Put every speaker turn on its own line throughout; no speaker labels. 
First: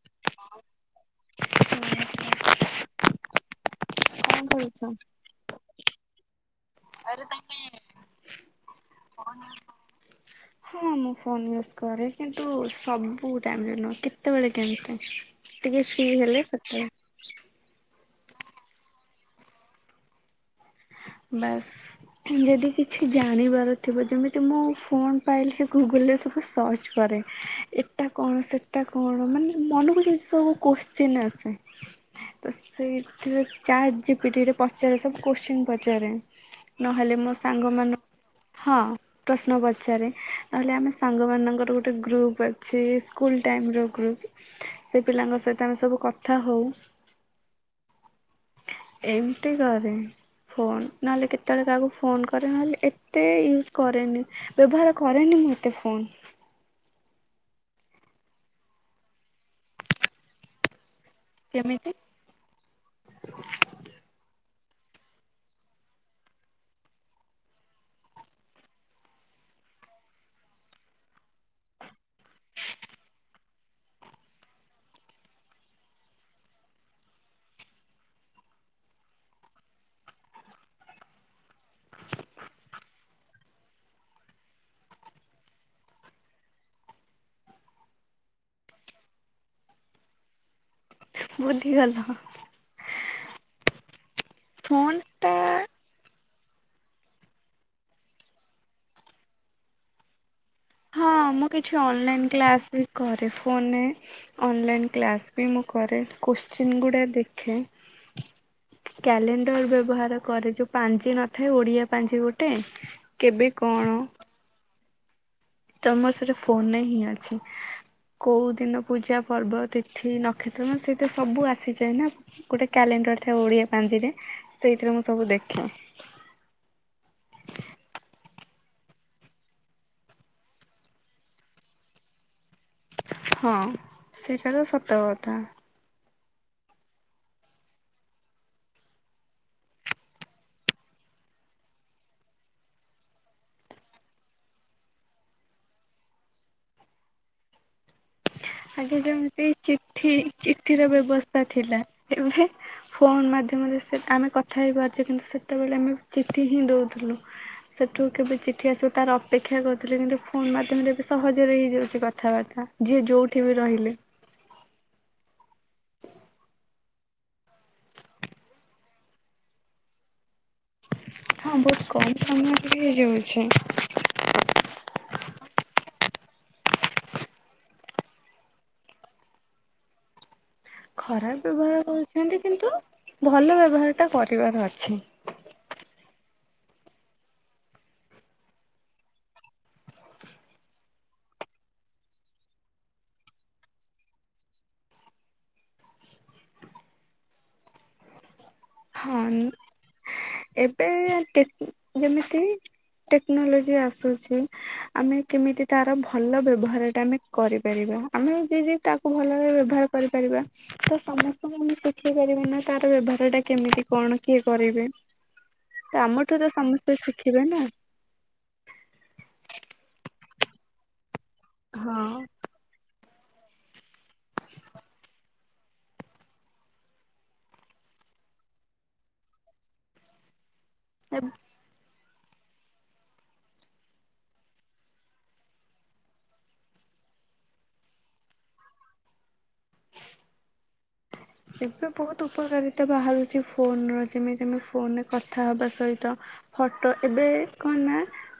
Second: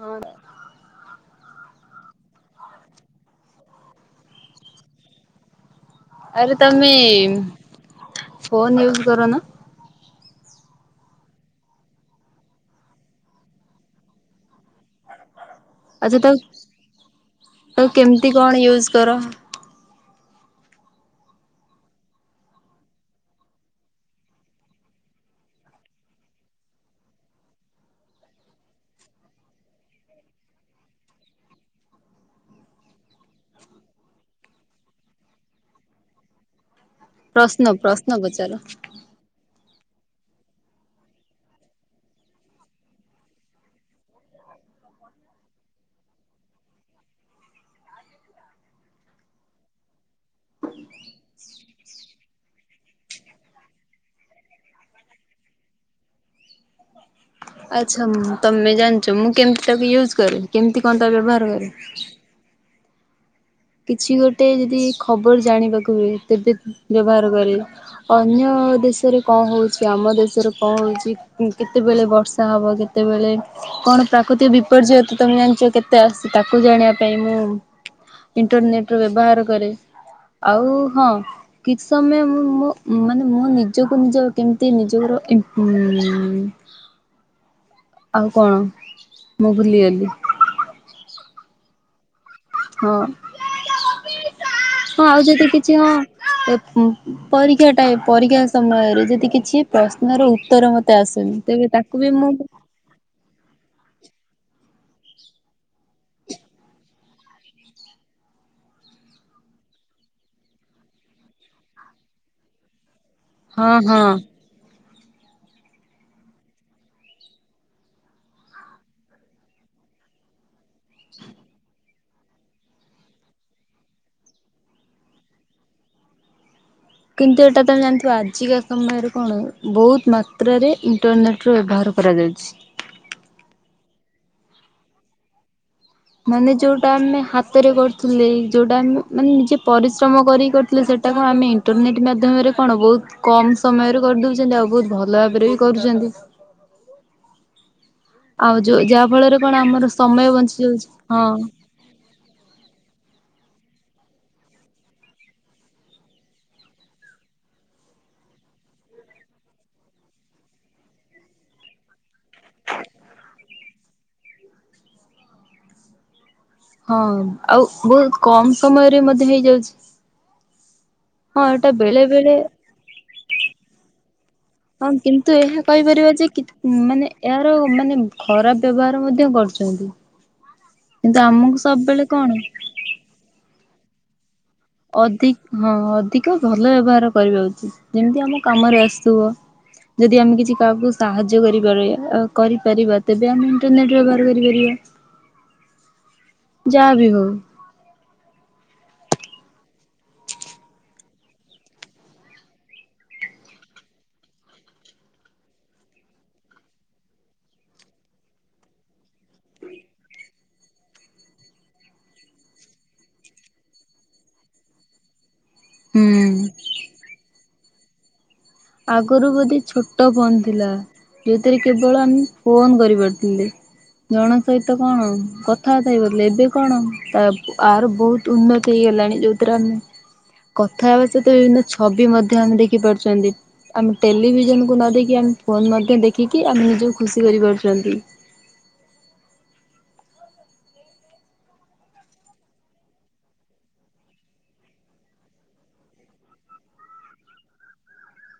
ହଁ।
ହ [unintelligible] କଣ କରୁଛ?
ଆରେ ତମେ ଫୋନ ୟୁଜ କର ନା?
[unintelligible] ହଁ, ମୁଁ ଫୋନ ୟୁଜ୍ କରେ କିନ୍ତୁ ସବୁ ଟାଇମରେ ନୁହେଁ କେତେବେଳେ କେମତି।
ଆଚ୍ଛା, ତା ତାକୁ କେମିତି କଣ ୟୁଜ୍ କର?
ବାସ୍। ଯଦି କିଛି ଜାଣିବାର ଥିବ ଯେମିତି ମୁଁ ଫୋନ୍ ପାଇଲି ଗୁଗୁଲରେ ସବୁ ସର୍ଚ୍ଚ କରେ। ଏଟା କଣ ସେଟା କଣ ମାନେ ମନକୁ ଯମିତି ସବୁ କୋଶ୍ଚିନ୍ ଆସେ। ତ ସେଇଥିରେ ଚାଟ୍ ଜପିଟ୍ ରେ ପଚାରେ ସବୁ କୋଶ୍ଚିନ୍ ପଚାରେ। ନହେଲେ ମୋ
ପ୍ରଶ୍ନ
ସାଙ୍ଗ
ପ୍ରଶ୍ନ ପଚାର।
ମାନଙ୍କୁ। ହଁ ପ୍ରଶ୍ନ ପଚାରେ ନହେଲେ ଆମେ ସାଙ୍ଗମାନଙ୍କର ଗୋଟେ ଗ୍ରୁପ୍ ଅଛି ସ୍କୁଲ୍ ଟାଇମ୍ ର ଗ୍ରୁପ୍। ସେ ପିଲାଙ୍କ ସହିତ ଆମେ ସବୁ କଥା ହେଉ। ଏମିତି କରେ। ଫୋନ୍ ନହେଲେ କେତେବେଳେ କାହାକୁ ଫୋନ୍ କରେ ନହେଲେ ଏତେ ୟୁଜ୍ କରେନି। ବ୍ୟବହାର କରନି ମୁଁ ଏତେ ଫୋନ।
ଆଚ୍ଛା, ତମେ ଜାଣିଛ ମୁଁ କେମିତି ତାକୁ ୟୁଜ୍ କରେ କେମିତି କଣ ତାକୁ ବ୍ୟବହାର କରେ।
କେମିତି
କିଛି ଗୋଟେ ଯଦି ଖବର ଜାଣିବାକୁ ହୁଏ ତବେ ବ୍ୟବହାର କରେ। ଅନ୍ୟ ଦେଶରେ କଣ ହଉଛି ଆମ ଦେଶରେ କଣ ହଉଛି କେତେବେଳେ ବର୍ ବର୍ଷା ହେବ କେତେବେଳେ? କଣ ପ୍ରାକୃତିକ ବିପର୍ଯ୍ୟୟ ତ ତମେ ଜାଣିଛ କେତେ ଆସୁ ତାକୁ ଜାଣିବା ପାଇଁ ମୁଁ ଇଣ୍ଟରନେଟ ର ବ୍ୟବହାର କରେ ଆଉ ହଁ କିଛି ସମୟ ମୁ ମାନେ ମୁଁ ନିଜକୁ ନିଜ କେମିତି ନିଜର ଆଉ କଣ ମୁଁ ଭୁଲିଗଲି?
ବୁଝିଗଲା
ହଁ
ଫୋନ୍
ହଁ ଆଉ ଯଦି
ଟା
କିଛି ହଁ ପରୀକ୍ଷା ଟାଇ ପରୀକ୍ଷା ସମୟରେ ଯଦି କିଛି ପ୍ରଶ୍ନର ଉତ୍ତର ମତ
ହଁ ମୁଁ କିଛି ଅନଲାଇନ୍ କ୍ଲାସ୍ ବି କରେ ଫୋନରେ ଅନଲାଇନ୍ କ୍ଲାସ୍ ବି ମୁଁ କରେ କୋଶ୍ଚିନ୍ ଗୁଡ଼ା ଦେଖେ କ୍ୟାଲେଣ୍ଡର ବ୍ୟବହାର କରେ ଯୋଉ ପାଞଜି ନଥାଏ ଓଡିଆ ପାଞ୍ଜି ଗୋଟେ କେବେ
ହଁ
କଣ?
ହଁ
ତମର ସେଠ ଫୋନ ହିଁ ଅଛି କୋଉ ଦିନ ପୂଜା ପର୍ବ ତିଥି ନ କକ୍ଷତ୍ର ସେଇତ ସବୁ ଆସିଯାଏ ନା ଗୋଟେ କ୍ୟାଲେଣ୍ଡର ଥାଏ ଓଡ଼ିଆ ପାଞ୍ଜିରେ ସେଇଥିରେ ମୁଁ ସବୁ ଦେଖେ
କିନ୍ତୁ ଏଇଟା ତ ଆମେ ଜାଣିଥିବା ଆଜିକା ସମୟରେ କଣ ବହୁତ ମାତ୍ରାରେ ଇଣ୍ଟରନେଟ ର ବ୍ୟବହାର ପ୍ରଦତି
ହଁ ସେଇଟା ତ ସତ କଥା
ମାନେ ଯୋଉଟା ଆମେ ହାତରେ କରୁଥିଲେ ଯୋଉଟା ଆମେ ମାନେ ନିଜେ ପରିଶ୍ରମ କରିକି କରୁଥିଲେ ସେଟାକୁ ଆମେ ଇଣ୍ଟରନେଟ୍ ମାଧ୍ୟମରେ କଣ ବହୁତ କମ ସମୟରେ କରିଦେଉଛନ୍ତି ଆଉ ବହୁତ ଭଲ ଭାବରେ ବି କରୁଛନ୍ତି ଆଉ ଯୋଉ
ଆଗେ
ଯାହା ଫଳରେ
ଯେମିତି
କଣ ଆମର
ଚିଠି
ସମୟ ବଞ୍ଚି
ଚିଠିର
ଯାଉଛି ହଁ
ବ୍ୟବସ୍ଥା ଥିଲା ଏବେ ଫୋନ ମାଧ୍ୟମରେ ଆମେ କଥା ହେଇପାରୁଛେ କିନ୍ତୁ ସେତେବେଳେ ଆମେ ଚିଠି ହିଁ ଦଉଥିଲୁ। ସେଠୁ କେବେ ଚିଠି ଆସିବ ତାର ଅପେକ୍ଷା କରୁଥିଲେ କିନ୍ତୁ ଫୋନ୍ ମାଧ୍ୟମରେ ଏବେ ସହଜରେ ହେଇଯାଉଛି କଥାବାର୍ତ୍ତା। ଯିଏ ଯୋଉଠି ବି ରହିଲେ
ହଁ ଆଉ ବହୁତ କମ ସମୟରେ ମଧ୍ୟ ହେଇଯାଉଛି। ହଁ ଏଟା
ନବତ
ବେଳେ
କମ
ବେଳେ
ସମୟ ହେ ଜଳଛି
ହଁ କିନ୍ତୁ ଏହା କହିପାରିବା ଯେ ମାନେ ଏହାର ମାନେ ଖରାପ ବ୍ୟବହାର ମଧ୍ୟ କରୁ [unintelligible]
ଖରାପ ବ୍ୟବହାର କରୁଛନ୍ତି
କଣ
କିନ୍ତୁ ଭଲ ବ୍ୟବହାର ଟା କରିବାର ଅଛି
ଅଧିକ ହଁ ଅଧିକ ଭଲ ବ୍ୟବହାର କରିବା ଉଚିତ୍ ଯେମିତି ଆମ କାମରେ ଆସୁଥିବ ଯଦି ଆମେ କିଛି କାହାକୁ ସାହାଯ୍ୟ କରିପାରିବା କରିପାରିବା ତେବେ ଆମେ ଇଣ୍ଟରନେଟ ବ୍ୟବହାର କରିପାରିବା।
[inaudible]
ଯାହା ବି ହଉ
ହଁ ଏବେ ଯେମିତି ଟେକ୍ନୋଲୋଜି ଆସୁଛି ଆମେ କେମିତି ତାର ଭଲ ବ୍ୟବହାରଟା ଆମେ କରିପାରିବା ଆମେ ଯିଏ ଯି ତାକୁ ଭଲ ଭରେ ବ୍ୟବହାର କରିପାରିବା। ତ ସମସ୍ତେ ଆମେ ଶିଖି ପାରିବ ନା ତାର ବ୍ୟବହାର ଟା କେମିତି କଣ କିଏ କରିବେ
ହୁଁ।
ଆମଠୁ ତ ସମସ୍ତେ ଶିଖିବେ ନା
ଆଗରୁ ବୋଧେ ଛୋଟ ଫୋନ୍ ଥିଲା ଯେଉଁଥିରେ କେବଳ ଆମ
ହଁ।
ଫୋନ କରିପାରୁଥିଲେ ଜଣ ସହିତ କଣ? କଥା ବାର୍ତ୍ତା ହେଇ ଗଲେ ଏବେ କଣ ତା ଆର ବହୁତ ଉନ୍ନତି ହେଇଗଲାଣି। ଯେଉଁଥିରେ ଆମେ କଥା ହେବା
ଏବ୍
ସହିତ ବିଭିନ୍ନ ଛବି ମଧ୍ୟ ଆମେ ଦେଖିପାରୁଛନ୍ତି। ଆମେ ଟେଲିଭିଜନକୁ ନ ଦେଇକି ଆମେ ଫୋନ୍ ମଧ୍ୟ ଦେଖିକି ଆମେ ନିଜକୁ ଖୁସି କରିପାରୁଛନ୍ତି।
[inaudible] ଏବେ ବହୁତ ଉପକାରିତା ବାହାରୁଛି ଫୋନ୍ର ଯେମିତି ଆମେ ଫୋନେ କଥା ହେବା ସହିତ ଫଟୋ ଏବେ କଣ ନା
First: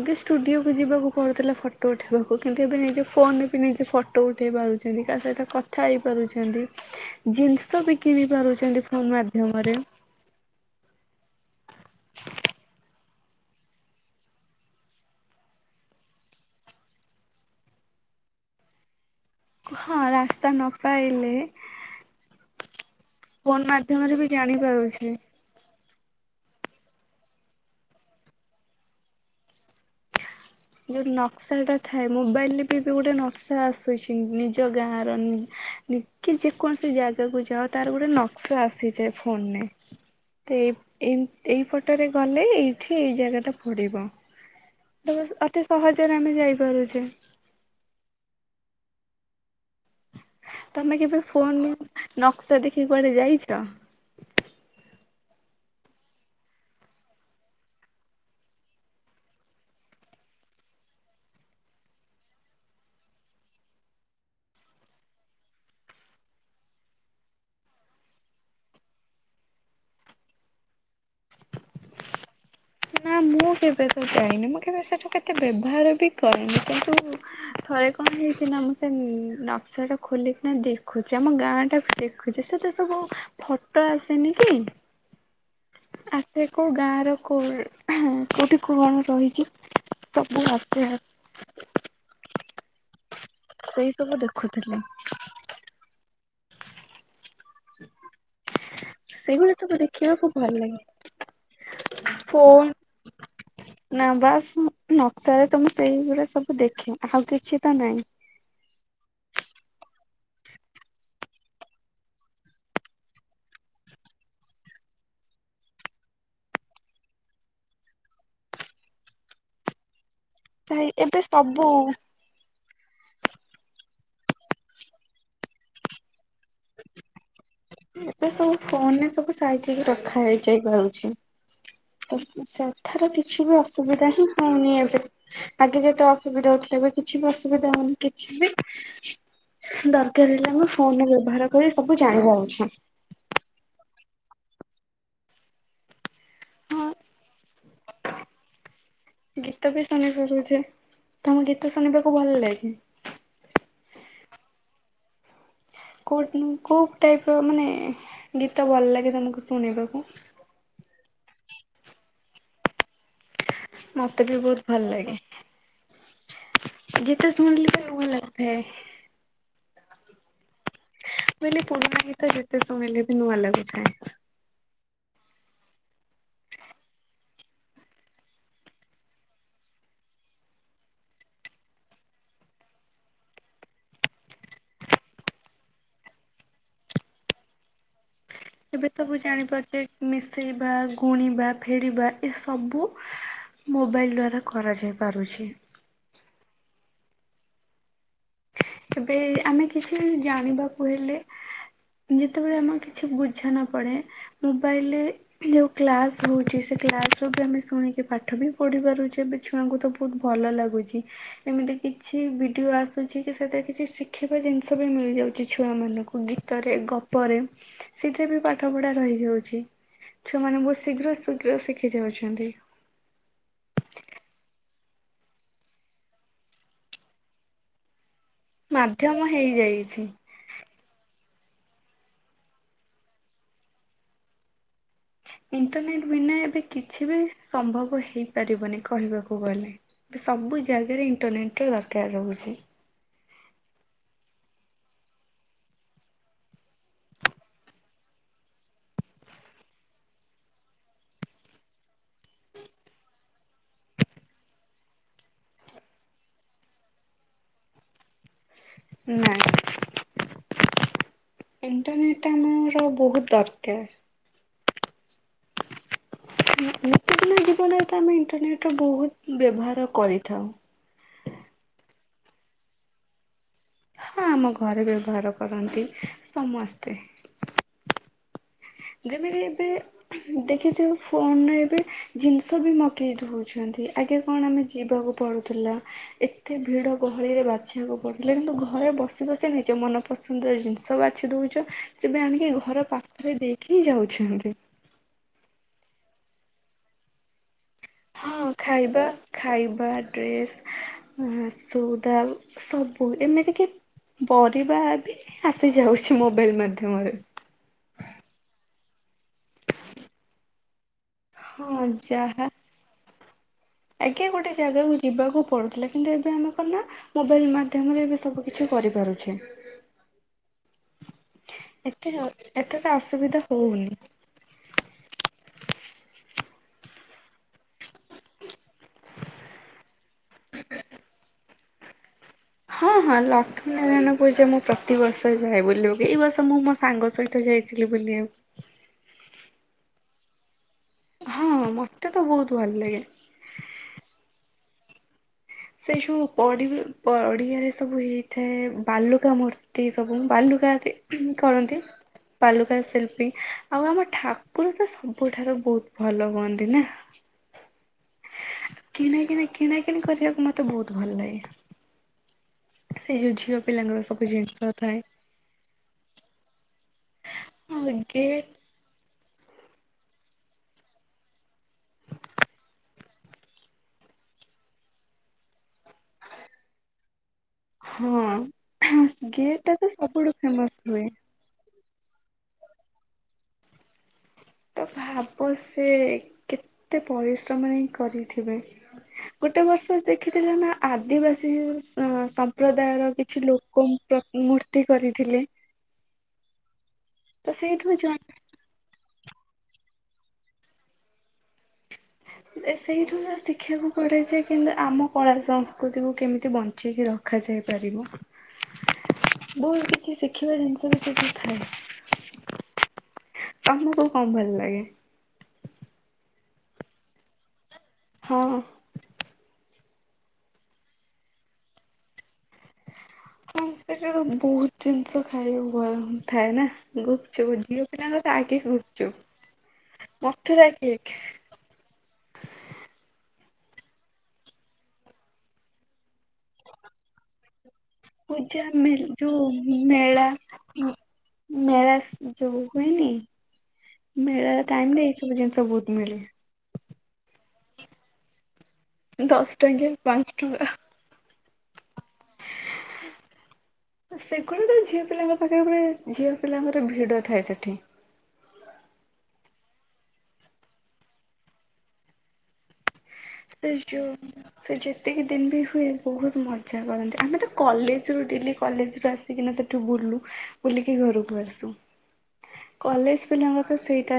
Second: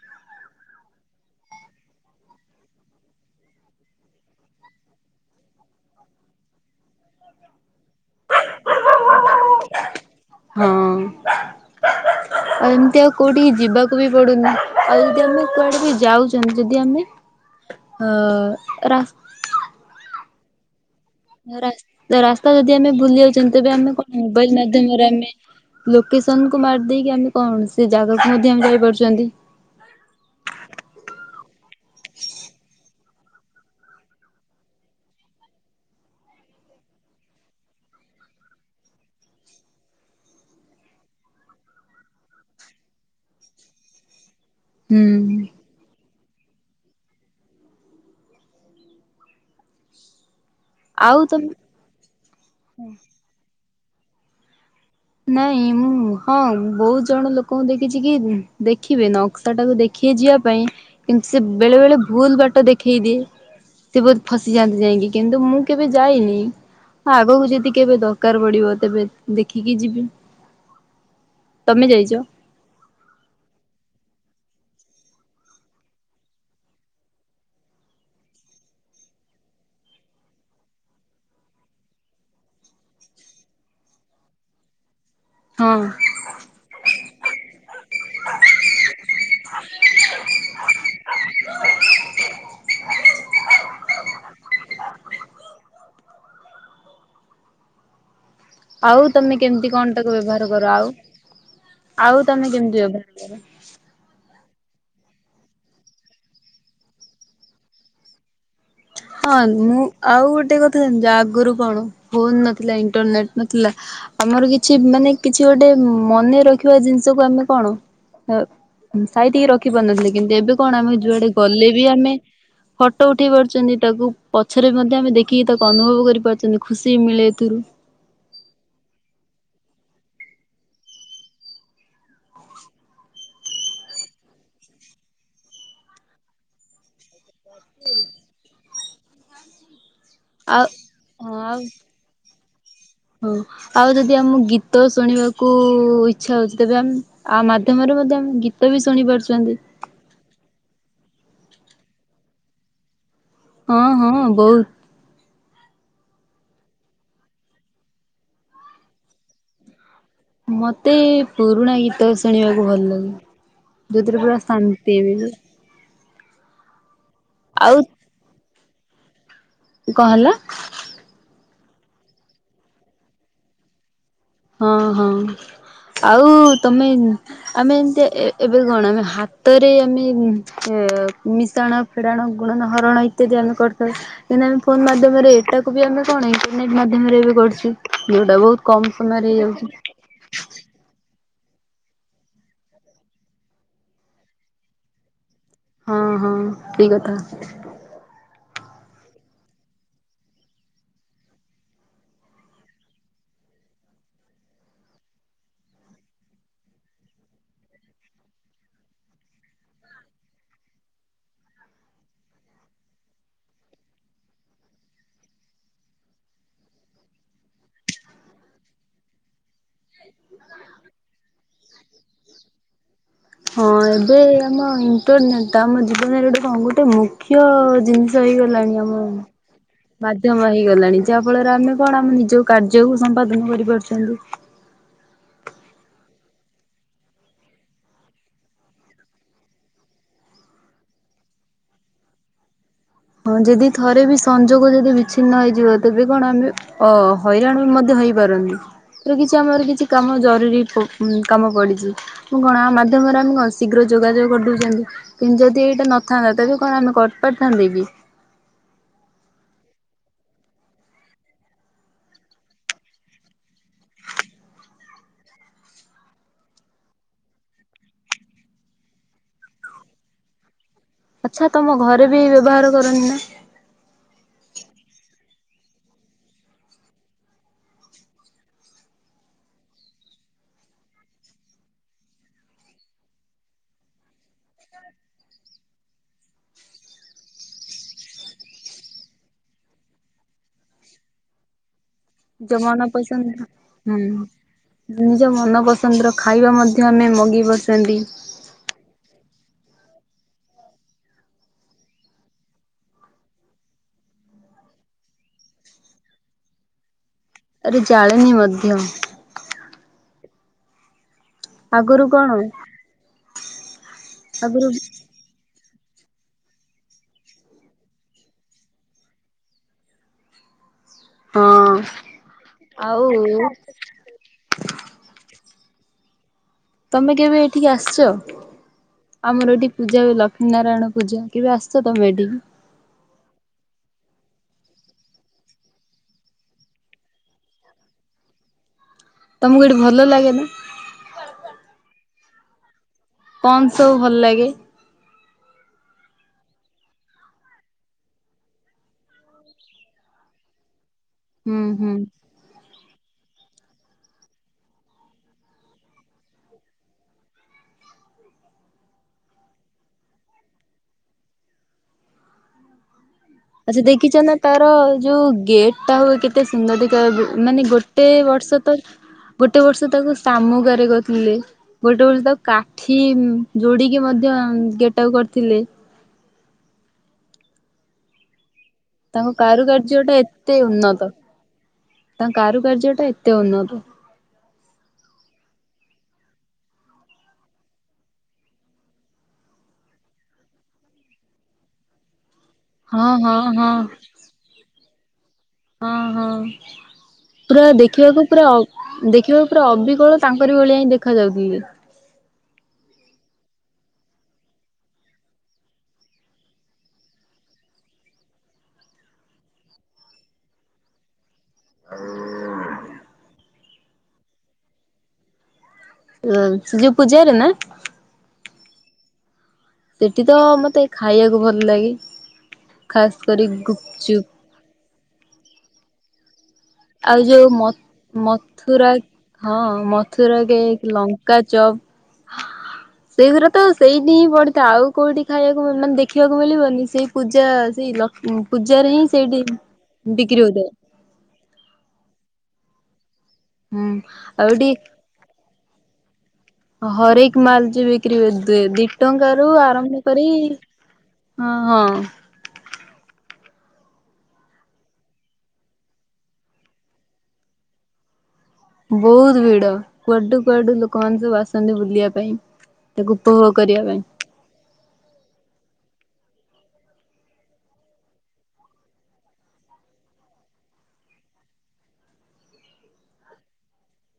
ଆଗେ ଷ୍ଟୁଡିଓକୁୁ ଯିବାକୁ ପଡୁଥିଲା ଫଟୋ ଉଠେଇବାକୁ, କିନ୍ତୁ ଏବେ ନିଜ ଫୋନରେ ବି ନିଜେ ଫଟୋ ଉଠେଇ ପାରୁଛନ୍ତି କା ସହିତ କଥା ହେଇପାରୁଛନ୍ତି। ଜିନ୍ସ ସ ବିକି ବି ପାରୁଛନ୍ତି ଫୋନ୍ ମାଧ୍ୟମରେ।
ହଁ।
ହ
ଆଉ ଏମିତି ଆଉ କଉଁଠିକି ଯିବାକୁ ବି ପଡ଼ୁନି। ଆଉ ଯଦି ଆମେ କୁଆଡ଼େ ବି ଯାଉଛନ୍ତି, ଯଦି ଆମେ ହଁ ରାସ୍
ହଁ ରାସ୍ତା ନ ପାଇଲେ
ରାସ୍-ରାସ୍ତା ଯଦି ଆମେ ଭୁଲି ଯାଉଛନ୍ତି,
ଫୋନ
ତେବେ ଆମେ କଣ
ମାଧ୍ୟମରେ ବି
ମୋବାଇଲ ମାଧ୍ୟମରେ
ଜାଣିପାରୁଛି।
ଆମେ ଲୋକେସନ୍ କୁ ମାରିଦେଇକି ଆମେ କଣ ସେ ଜାଗାକୁ ମଧ୍ୟ ଆମେ ଯାଇପାରୁଛନ୍ତି।
ହ ଯୋଉ ନକ୍ସା ଟା ଥାଏ। ମୋବାଇଲରେ ବି ଏବେ ଗୋଟେ ନକ୍ସା ଆସୁଛି ନିଜ ଗାଁର ନି କି ଯେ କୌଣସି ଜାଗାକୁ ଯାଅ ତାର ଗୋଟେ ନକ୍ସା ଆସିଯାଏ ଫୋନରେ। ତେ ଏଇ-ଏଇପଟରେ ଗଲେ ଏଇଠି ଏଇ ଜାଗାଟା ପଡ଼ିବ।
ହୁଁ
ତ ବେଶ୍ ଅତି ସହଜରେ ଆମେ ଯାଇପାରୁଛେ। ତମେ
ଆଉ
କେବେ
ତମେ
ଫୋନ ନକ୍ସା ଦେଖିକି କୁଆଡେ ଯାଇଛ?
ନାଇଁ ମୁଁ ହଁ ବହୁତ ଜଣ ଲୋକଙ୍କୁ ଦେଖିଛି କି ଦେଖିବେ ନକ୍ସା ଟାକୁ ଦେଖ୍ ଖି ଯିବା ପାଇଁ କିନ୍ତୁ ସେ ବେଳେ ବେଳେ ଭୁଲ ବାଟ ଦେଖେଇ ଦିଏ। ସେ ବହୁତ ଫସିଯାଆନ୍ତି ଯାଇକି। କିନ୍ତୁ ମୁଁ କେବେ ଯାଇନି। ହ ଆଗକୁ ଯଦି କେବେ ଦରକାର ପଡିବ, ତେବେ ଦେଖି ଖୀକି ଯିବି। ତମେ ଯାଇଛ?
ନା ମୁଁ କେବେ ତ ଯାଇନି। ମୁଁ କେବେ ସେଠୁ କେତେ ବ୍ୟବହାର ବି କରେନି, କିନ୍ତୁ ଥରେ କଣ ହେଇଛି ନା, ମୁଁ ସେ ନକ୍ସା ଟା ଖୋଲିକିନା ଦେଖୁଛି। ଆମ ଗାଁ ଟା ଦେଖୁଛି, ସେତେ ସବୁ ଫଟୋ ଆସେନି କି।
ହଁ।
ଆସେ କଉଁ ଗାଁ ର କୋ ହଁ କଉଠି କୁଅ ରହିଛି, ସବୁ ଆସେ ସେଇ ସବୁ ଦେଖୁଥିଲି। ସେ [unintelligible]
ଆଉ ତମେ କେମତି କଣ ତାକୁ ବ୍ୟବହାର
ଭଲ
କର?
ଲାଗେ
ଆଉ ଆଉ ତମେ
ଫୋନ୍
କେମତି ବ୍ୟବହାର କର?
ନା ବାସ୍ ନକ୍ସାରେ ତମେ ସେଇଗୁରା ସବୁ ଦେଖ, ଆଉ କିଛି ତ ନାହିଁ।
ହଁ ମୁଁ ଆଉ ଗୋଟେ କଥା ଜାଣିଛ? ଆଗରୁ କଣ, ଫୋନ ନଥିଲା ଇଣ୍ଟରନେଟ ନଥିଲା। ଆମର କିଛି ମାନେ କିଛି ଗୋଟେ ମନେ ରଖିବା ଜିନିଷକୁ ଆମେ କଣ ଅ ସାଇତିକି ରଖି ପାରୁନଥିଲେ। କିନ୍ତୁ ଏବେ କଣ
ନାହିଁ
ଆମେ
ଏବେ
ଯୁଆଡେ ଗଲେ
ସବୁ
ବି ଆମେ ଫଟୋ ଉଠେଇ ପାରୁଛନ୍ତି ତାକୁ ପଛରେ ମଧ୍ୟ ଆମେ ଦେଖିକି ତାକୁ ଅନୁଭବ କରି ପାରୁଛନ୍ତି। ଖୁସି ମିଳେ ଏଥିରୁ।
ଏବେ ସବୁ ଫୋନ ରେ ସବୁ ସାଇତିକି ରଖା ହେଇ ଯାଇପାରୁଛି। ସେଠାରେ କିଛି ବି ଅସୁବିଧା ହିଁ ହଉନି ଏବେ। ଆଗେ ଯେତେ ଅସୁବିଧା ହଉଥିଲା ଏବେ କିଛି ବି ଅସ୍ ସୁବିଧା ହଉନି କିଛି। ଦରକାର ହେଲେ
ଆଉ
ଆମେ ଫୋନ୍ ରେ ବ୍ୟବହାର କରେ ସବୁ ବୁ ଜାଣିପାରୁଛି।
ହ ଆଉ ଯଦି ଆମକୁ ଗୀତ ଶୁଣିବାକୁ ଇଛା ହଉଛି। ତେବେ
ହଁ
ଆମେ ଆ ମାଧ୍ୟମରେ ମଧ୍ୟ ଆମେ ଗୀତ ବି ଶୁଣି ପାରୁଛନ୍ତି।
ମାନେ କହୁଛେ, ତମକୁ ଗୀତ ଶୁଣିବାକୁ ଭଲ ଲାଗେ?
ହଁ ହଁ ବହୁତ।
କଉ ଟିମ କଉ ଟାଇପର ମାନେ ଗୀତ ଭଲ ଲାଗେ ତମକୁ ଶୁଣିବାକୁ?
ମତେ ପୁରୁଣା ଗୀତ ଶୁଣିବାକୁ ଭଲ ଲାଗେ। ଯଉଥିରେ
ମତେ
ପୁରା ଶାନ୍ତି ମିଳେ।
ଯେତେ ଶୁଣିଲେ
ଆଉ
ତ ନୁଆଁ ଲାଗିଥାଏ।
କଣ ହେଲା?
ମୁଁ କହିଲି ପୁରୁଣା ଗୀତ ଯେତେ ଶୁଣିଲେ ବି ନୂଆ ଲାଗୁଥାଏ।
ହଁ ହଁ ଆଉ ତମେ। ଆମେ ଏମିତି ଏ-ଏବେ କଣ ଆମେ ହାତରେ ଆମେ ଏ ମିଶାଣ। ଫେଡାଣ, ଗୁଣନ, ହରଣ ଇତ୍ୟାଦି ଆମେ କରିଥାଉ। ଏଇନା ଆମେ ଫୋନ ମାଧ୍ୟମରେ ଏଟାକୁ ବି ଆମେ କଣ ଇଣ୍ଟରନେଟ ମାଧ୍ୟମରେ ଏବେ କରୁଛୁ ଯୋଉଟା ବହୁତ
ଏବେ
କମ।
ସବୁ
ସମୟରେ ହେଇଯାଉଛି।
ଜାଣିପାରୁଛେ ମିଶେଇବା, ଗୁଣିବା, ଫେଡ଼ିବା ଏସବୁ। ମୋବାଇଲ୍ ଦ୍ୱାରା କରାଯାଇପାରୁଛି।
ହଁ ହଁ ଠିକ୍ କଥା।
ଏବେ ଆମେ କିଛି ଜାଣିବାକୁ ହେଲେ। ଯେତେବେଳେ ଆମକୁ କିଛି ବୁଝା ନ ପଡେ ମୋବାଇଲରେ। ଯୋଉ କ୍ଲାସ ହଉଛି ସେ କ୍ଲାସର ବି ଆମେ ଶୁଣିକି ପାଠ ବି ପଢି ପାରୁଛେ ବି। ଛୁଆଙ୍କୁ ତ ବହୁତ ଭଲ ଲାଗୁଛି ଏମିତି କିଛି ଭିଡିଓ ଆସ ସୁୁଛି କି ସେଟା କିଛି ଶିଖିବା ଜିନିଷ ବି ମିଳିଯାଉଛି ଛୁଆମାନଙ୍କୁ ଗୀତରେ, ଗପରେ। ସେଥିରେ ବି ପାଠ ପଢା ରହିଯାଉଛି ଛୁଆମାନେ ବହୁତ ଶୀଘ୍ର ଶୀଘ୍ର ଶିଖି ଯାଉଛନ୍ତି।
ହଁ ଏବେ ଆମ ଇଣ୍ଟରନେଟଟା ଆମ ଜୀବନରେ ଗୋଟେ କଣ ଗୋଟେ ମୁଖ୍ୟ ଜିନିଷ ହେଇ ଗଲାଣି ଆମ
ମାଧ୍ୟମ ହେଇଯାଇଛି।
ମା ମାଧ୍ୟମ ହେଇଗଲାଣି ଯାହାଫଳରେ ଆମେ କଣ ଆମେ ନିଜ କାର୍ଯ୍ୟକୁ ସମ୍ପାଦନ କରିପାରୁଛନ୍ତି।
ଇଣ୍ଟରନେଟ ବିନା ଏବେ କିଛି ବି ସମ୍ଭବ ହେଇପାରିବନି କହିବାକୁ ଗଲେ। ଏବେ ସବୁ ଜାଗାରେ ଇଣ୍ଟରନେଟର ଦରକାର ରହୁଛି।
ହଁ ଯଦି ଥରେ ବି ସଂଯୋଗ ଯଦି ବିଚ୍ଛିନ୍ନ ହେଇଯିବ ତେବେ କଣ ଆମେ ଅ ହଇରାଣ ମଧ୍ୟ ହେଇପାରୁନି ଧର କିଛି ଆମର କିଛି କାମ ଜରୁରୀ ପ ଉଁ କାମ ପଡ଼ିଛି। ଉଁ କଣ ଆ ମାଧ୍ୟମରେ ଆମେ କଣ ଶୀଘ୍ର ଯୋଗାଯୋଗ କରିଦଉଛନ୍ତି। କିନ୍ତୁ ଯଦି ଏଇଟା ନଥାନ୍ତା ତେବେ କଣ ଆମେ କରିପାରିଥାନ୍ତେ କି?
ନା ଇଣ୍ଟରନେଟ ଆମର ବହୁତ ଦରକାର। ନୀ-ନୀତି ଦିନିଆ ଜୀବନରେ ତ ଆମେ ଇଣ୍ଟରନେଟ ର ବହୁତ ବ୍ୟବହାର କରିଥାଉ।
ଆଚ୍ଛା ତମ ଘରେ ବି ବ୍ୟବହାର କରନ୍ତି ନା।
ହଁ ଆମ ଘରେ ବ୍ୟବହାର କରନ୍ତି ସମସ୍ତେ। ଯେମିତି ଏବେ। ଦେଖିଥିବୁ ଫୋନରେ ଏବେ ଜିନିଷ ବି ମଗେଇ ଦଉଛନ୍ତି ଆଗେ କଣ ଆମେ ଯିବାକୁ ପଡ଼ୁ ଥିଲା ଏତେ ଭିଡ଼ ଗହଳିରେ ବାଛିବାକୁ ପଡ଼ୁଥିଲା କିନ୍ତୁ ଘରେ ବସି ବସି ନିଜେ ମନ ପସନ୍ଦର ଜିନିଷ ବାଛି ଦଉଚ ତେବେ ଆଣିକି
ନିଜ ମନ
ଘର
ପସନ୍ଦ
ପାଖରେ ଦେଇ
ହୁଁ ନିଜ ମନ ପସନ୍ଦର ଖାଇବା ମଧ୍ୟ ଆମେ ମଗେଇ ପାରୁଛନ୍ତି।
ହଁ ଖାଇବା ଖାଇବା, ଡ୍ରେସ୍ ଏ ହେଁ ସଉଦା। ସବୁ ଏମିତି କି ପରିବା ବି ଆସିଯାଉଛି ମୋବାଇଲ ମାଧ୍ୟମରେ।
ଆରେ ଜାଳେଣି ମଧ୍ୟ।
ହଁ
ଆଗରୁ କଣ
ଯାହା। ଆଜ୍ଞା ଗୋଟେ
ଆଗରୁ
ଜାଗାକୁ ଯିବାକୁ ପଡୁଥିଲା କିନ୍ତୁ ଏବେ ଆମକୁ କଣ ନା ମୋବାଇଲ ମାଧ୍ୟମରେ ଏବେ ସବୁ କିିଛି କରିପାରୁଛେ।
ହଁ
ଏତେ ଏତେ ତ
ଆଉ
ଅସୁବିଧା ହଉନି।
ତମେ କେବେ ଏଠିକି ଆସିଛ? ଆମର ଏଠି ପୂଜା ହୁଏ। ଲକ୍ଷ୍ମୀ ନାରାୟଣ ପୂଜା, କେବେ ଆସଛ ତମେ ଏଠିକି?
ହଁ ହଁ ଲକ୍ଷ୍ମୀ ନାରାୟଣ ପୂଜା ମୁଁ ପ୍ରତିବର୍ଷ ଯାଏ ବୁଲିବାକୁ। ଏଇ ବର୍ଷ ମୁଁ ସାଙ୍ଗ ସହିତ ଯାଇଥିଲି ବୁଲି।
ତମକୁ ଏଠି ଭଲ ଲାଗେନି?
ହଁ, ମତେ ତ ବହୁତ ଭଲ ଲାଗେ।
କଣ ସବୁ ଭଲ ଲାଗେ?
ସେଇ ଯଉ ପ ପଡିଆରେ ସବୁ ହେଇଥାଏ। ବାଲୁକା ମୂର୍ତ୍ତି ତି ସବୁ ବାଲୁକା ଏଠି
ହୁଁ
କରନ୍ତି।
ହୁଁ
ବାଲୁକା ଶିଳ୍ପୀ ଆଉ ଆମ ଠାକୁର ତ ସବୁଠାରୁ ବହୁତ ଭଲ ହୁଅନ୍ତି ନା। କିଣାକିଣି କିଣାକିଣି କରିବାକୁ ମତେ ବହୁତ ଭଲ ଲାଗେ। ସେଇ ହଉଛି
ଆଛା ଦେଖିଛ ନା ତାର ଯୋଉ ଗେଟ୍ ଟ ହୁଏ କେତେ ସୁନ୍ଦର ଦେଖା, ମାନେ
ଆଉ
ଗୋଟେ
ଗେଟ୍
ବର୍ଷ ତ ଗୋଟେ ବର୍ଷ ତାକୁ ଶାମୁକାରେ କରିଥିଲେ। ଗୋଟେ ବର୍ଷ ତାକୁ କାଠି ଯୋଡିକି ମଧ୍ୟ ଗେଟ ଟାକୁ କରିଥିଲେ।
ହଁ,
ତାଙ୍କ
ଗେଟ ଟା ବି
କାରୁକାର୍ଯ୍ୟ
ସବୁଠୁ ଫେମସ୍ ଥିଲା।
ତା କାରୁକାର୍ଯ୍ୟ ଟା ଏତେ ଉନ୍ନତ।
ତ ଭାବ ସେ କେତେ ପରିଶ୍ରମରେ କରିଥିବେ। ଗୋଟେ ବର୍ଷ ଦେଖିଥିଲେ ନା ଆଦିବାସୀ ସ ସମ୍ପ୍ରଦାୟର
ହଁ ହଁ
କିଛି
ହଁ
ଲୋକ ପ ମୂର୍ତ୍ତି କରିଥିଲେ।
ହଁ, ହଁ
ତ
ପୁରା
ସେଇଠୁ ଜଣ
ଦେଖିବାକୁ ପୁରା ଦେଖିବାକୁ ପୁରା ଅବିକଳ ତାଙ୍କର ଭଳିଆ ହିଁ ଦେଖା ଯାଉଥିଲେ।
ସେଇଠୁ ହିଁ ଶିଖିବାକୁ ପଡେ ଯେ କି ଆମ କଳା ସଂସ୍କୃତିକୁୁ କେମିତି ବଞ୍ଚେଇକି ରଖ ଖାସିପାରିବ, ବହୁତ କିଛି ଶିଖିବା ଜିନିଷ ବି ସେଠି ଥାଏ।
ଆଉ
ତମକୁ କଣ ଭଲ ଲାଗେ?
ଯଉ ପୂଜାରେରେ ନା
ହଁ।
ସେଠି ତ ମତେ ଖାଇବାକୁ ଭଲ ଲାଗେ ଖାସ୍ କରି
ସେଠାରୁ
ଗୁପଚୁପ୍।
ବହୁତ ଜିନିଷ ଖାଇବା ଭଲ ଥାଏ ନା
ଆଉ ଯୋଉ
ଗୁପଚୁପ୍
ମ
ଝିଅ ପିଲାଙ୍କର ତ ଆଗେ
ମଥୁରା
ଗୁପଚୁପ୍।
ହଁ ମଥୁର କେକ, ଲଙ୍କା ଚପ୍ ସେଇଗୁରାତ ତ ସେଇଠି ହିଁ ପଡିଥାଏ। ଆଉ କୋଉଠି ଖାଇବାକୁ ମାନେ ଦେଖିବାକୁ ମିଳିବ ସେଇ ପୂଜା ସେଇ ଲକ୍ଷମ
ପୂଜା ମେ
ପୂଜାରେ ହିଁ ସେଇଠି
ଯୋଉ ମେଳା
ବିକ୍ରି ହଉଥାଏ।
ମେଳା ଯୋଉ ହୁଏନି,
ହୁଁ ଆଉ
ମେଳା
ଏଠି
ଟାଇମରେ ଏଇ ସବୁ ଜିନିଷ ବହୁତ ମିଳେ।
ହରେକ ମାଲ ଯଉ ବିକ୍ରି ହୁଏ। ଦି ଦି ଟଙ୍କା ରୁ
ଦଶ ଟଙ୍କିଆ
ଆରମ୍ଭ କରି
ପାଞ୍ଚ ଟଙ୍କା
ହଁ, ହଁ।
ସେଗଳିରେ ଝିଅ ପିଲାଙ୍କ ପାଖରେ। ଝିଅପିଲାଙ୍କର ଭିଡ ଥାଏ ସେଠି।
ବହୁତ ଭିଡ କୁଆଡୁ କୁଆଡୁ ଲୋକମାନେ ସବୁ ଆସନ୍ତି ବୁଲିବା ପାଇଁ। ଗୁପ
[unintelligible] ସେ ଯେତିକି ଦିନ ବି ହୁଏ ବହୁତ ମଜା କରନ୍ତି। ଆମେ ତ କଲେଜ ରୁ ଡେଲି କଲେଜ ରୁ ଆସି କାହିଁକିନା ସେଠୁ ବୁଲୁ ବୁଲିକି ଘରକୁ ଆସୁ। କଲେଜ ପିଲାଙ୍କର ସେଇଟା